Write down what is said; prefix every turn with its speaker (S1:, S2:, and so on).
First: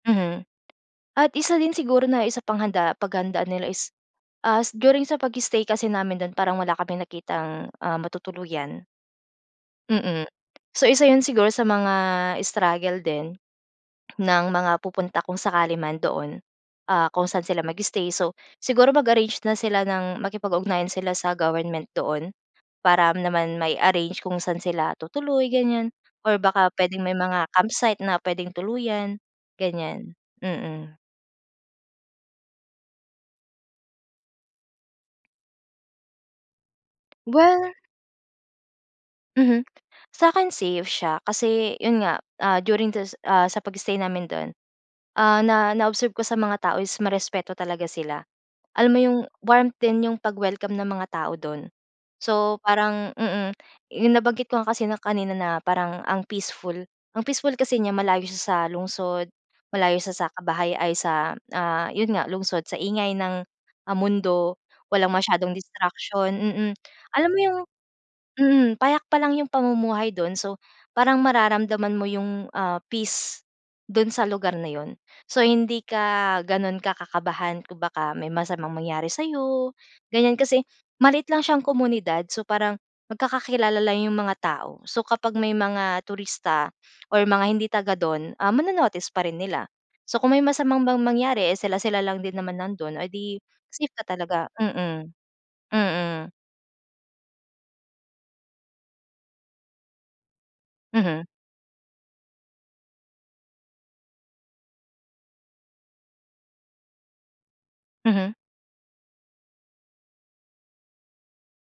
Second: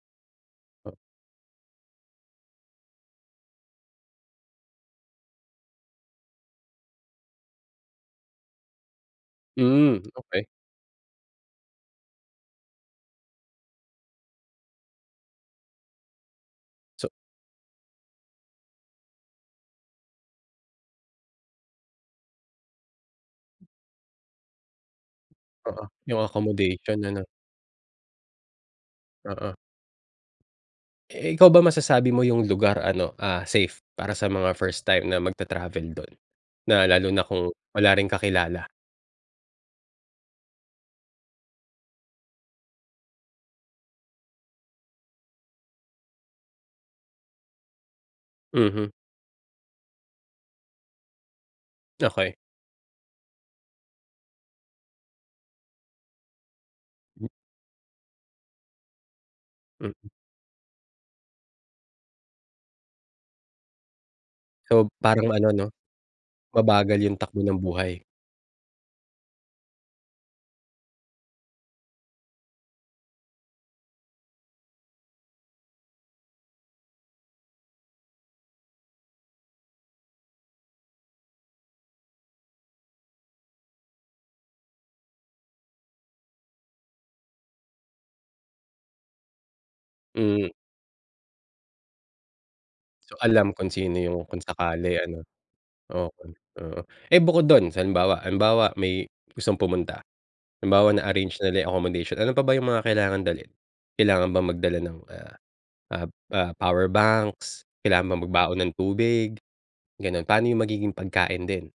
S1: Mhm.
S2: O
S1: At isa din siguro na, isa pang handa paghandaan nila is, as during sa pag-stay kasi namin do'n, parang wala kaming nakitang, ah, matutuluyan.
S2: Hmm,
S1: Mm.
S2: okey.
S1: So, isa 'yon siguro sa mga, struggle din, ng mga pupunta kung sakali man, doon, ah,
S2: So
S1: kung saan sila mag-stay. So, siguro mag-arrange na sila ng makipag-ugnayan sila sa government doon, para naman mai-arrange kung saan sila tutuloy,
S2: Oo,
S1: ganiyan,
S2: yung
S1: or baka
S2: accommodation
S1: puwedeng may
S2: ano.
S1: mga campsite, na puwedeng tuluyan,
S2: Oo.
S1: ganiyan. Mm.
S2: Eh, ikaw ba, masasabi mo yung lugar ano, ah, safe, para sa mga first time na magta-travel do'n na lalo na kung,
S1: Well
S2: wala ring kakilala?
S1: Mhm. Sa'kin safe siya, kasi, 'yon nga, ah, during du ah, sa pag-stay namin do'n, ah, na na-observe ko sa mga tao is, marespeto talaga sila. Alam
S2: Mhm.
S1: mo yung, warmth din, yung pag-welcome ng mga tao do'n.
S2: Okey.
S1: So, parang mm, yung nabanggit ko nga kasi na kanina na, parang ang peaceful, ang
S2: M
S1: peaceful kasi niya malayo siya sa lungsod, malayo
S2: Mm.
S1: siya sa kabahay ay, sa, ah, 'yon nga, lungsod, sa ingay ng, ah, mundo,
S2: So,
S1: walang
S2: parang ano
S1: masyadong
S2: 'no,
S1: distraction, mm,
S2: mabagal yung
S1: alam mo
S2: takbo ng
S1: yung
S2: buhay.
S1: mm, payak pa lang yung pamumuhay do'n, so, parang mararamdaman mo yung, ah, peace do'n sa lugar na 'yon. So, hindi ka gano'n ka kakabahan, kung baka may masamang mangyari sa'yo, ganiyan, kasi maliit lang siyang komunidad, so, parang magkakakilala lang yung mga tao. So, kapag may mga turista, or mga hindi taga-do'n, ah, mano-notice pa rin nila. So, kung may
S2: Hmm.
S1: masamang mang mangyari, eh, sila-sila lang din naman nando'n, o
S2: So,
S1: di,
S2: alam kung
S1: safe
S2: sino
S1: ka
S2: yung kung
S1: talaga,
S2: sakali
S1: mm.
S2: ano.
S1: Mm.
S2: Okay, oo. Eh, bukod do'n, halimbawa halimbawa may, gustong pumunta, halimbawa
S1: Mhm.
S2: na-arrange na nila yung accommodation, ano pa ba yung mga kailangang dalhin? Kailangan bang magdala ng ah, ah, ah, powerbanks, kailangan bang
S1: Mhm.
S2: magbaon ng tubig, gano'n. Pa'no yung magiging pagkain din?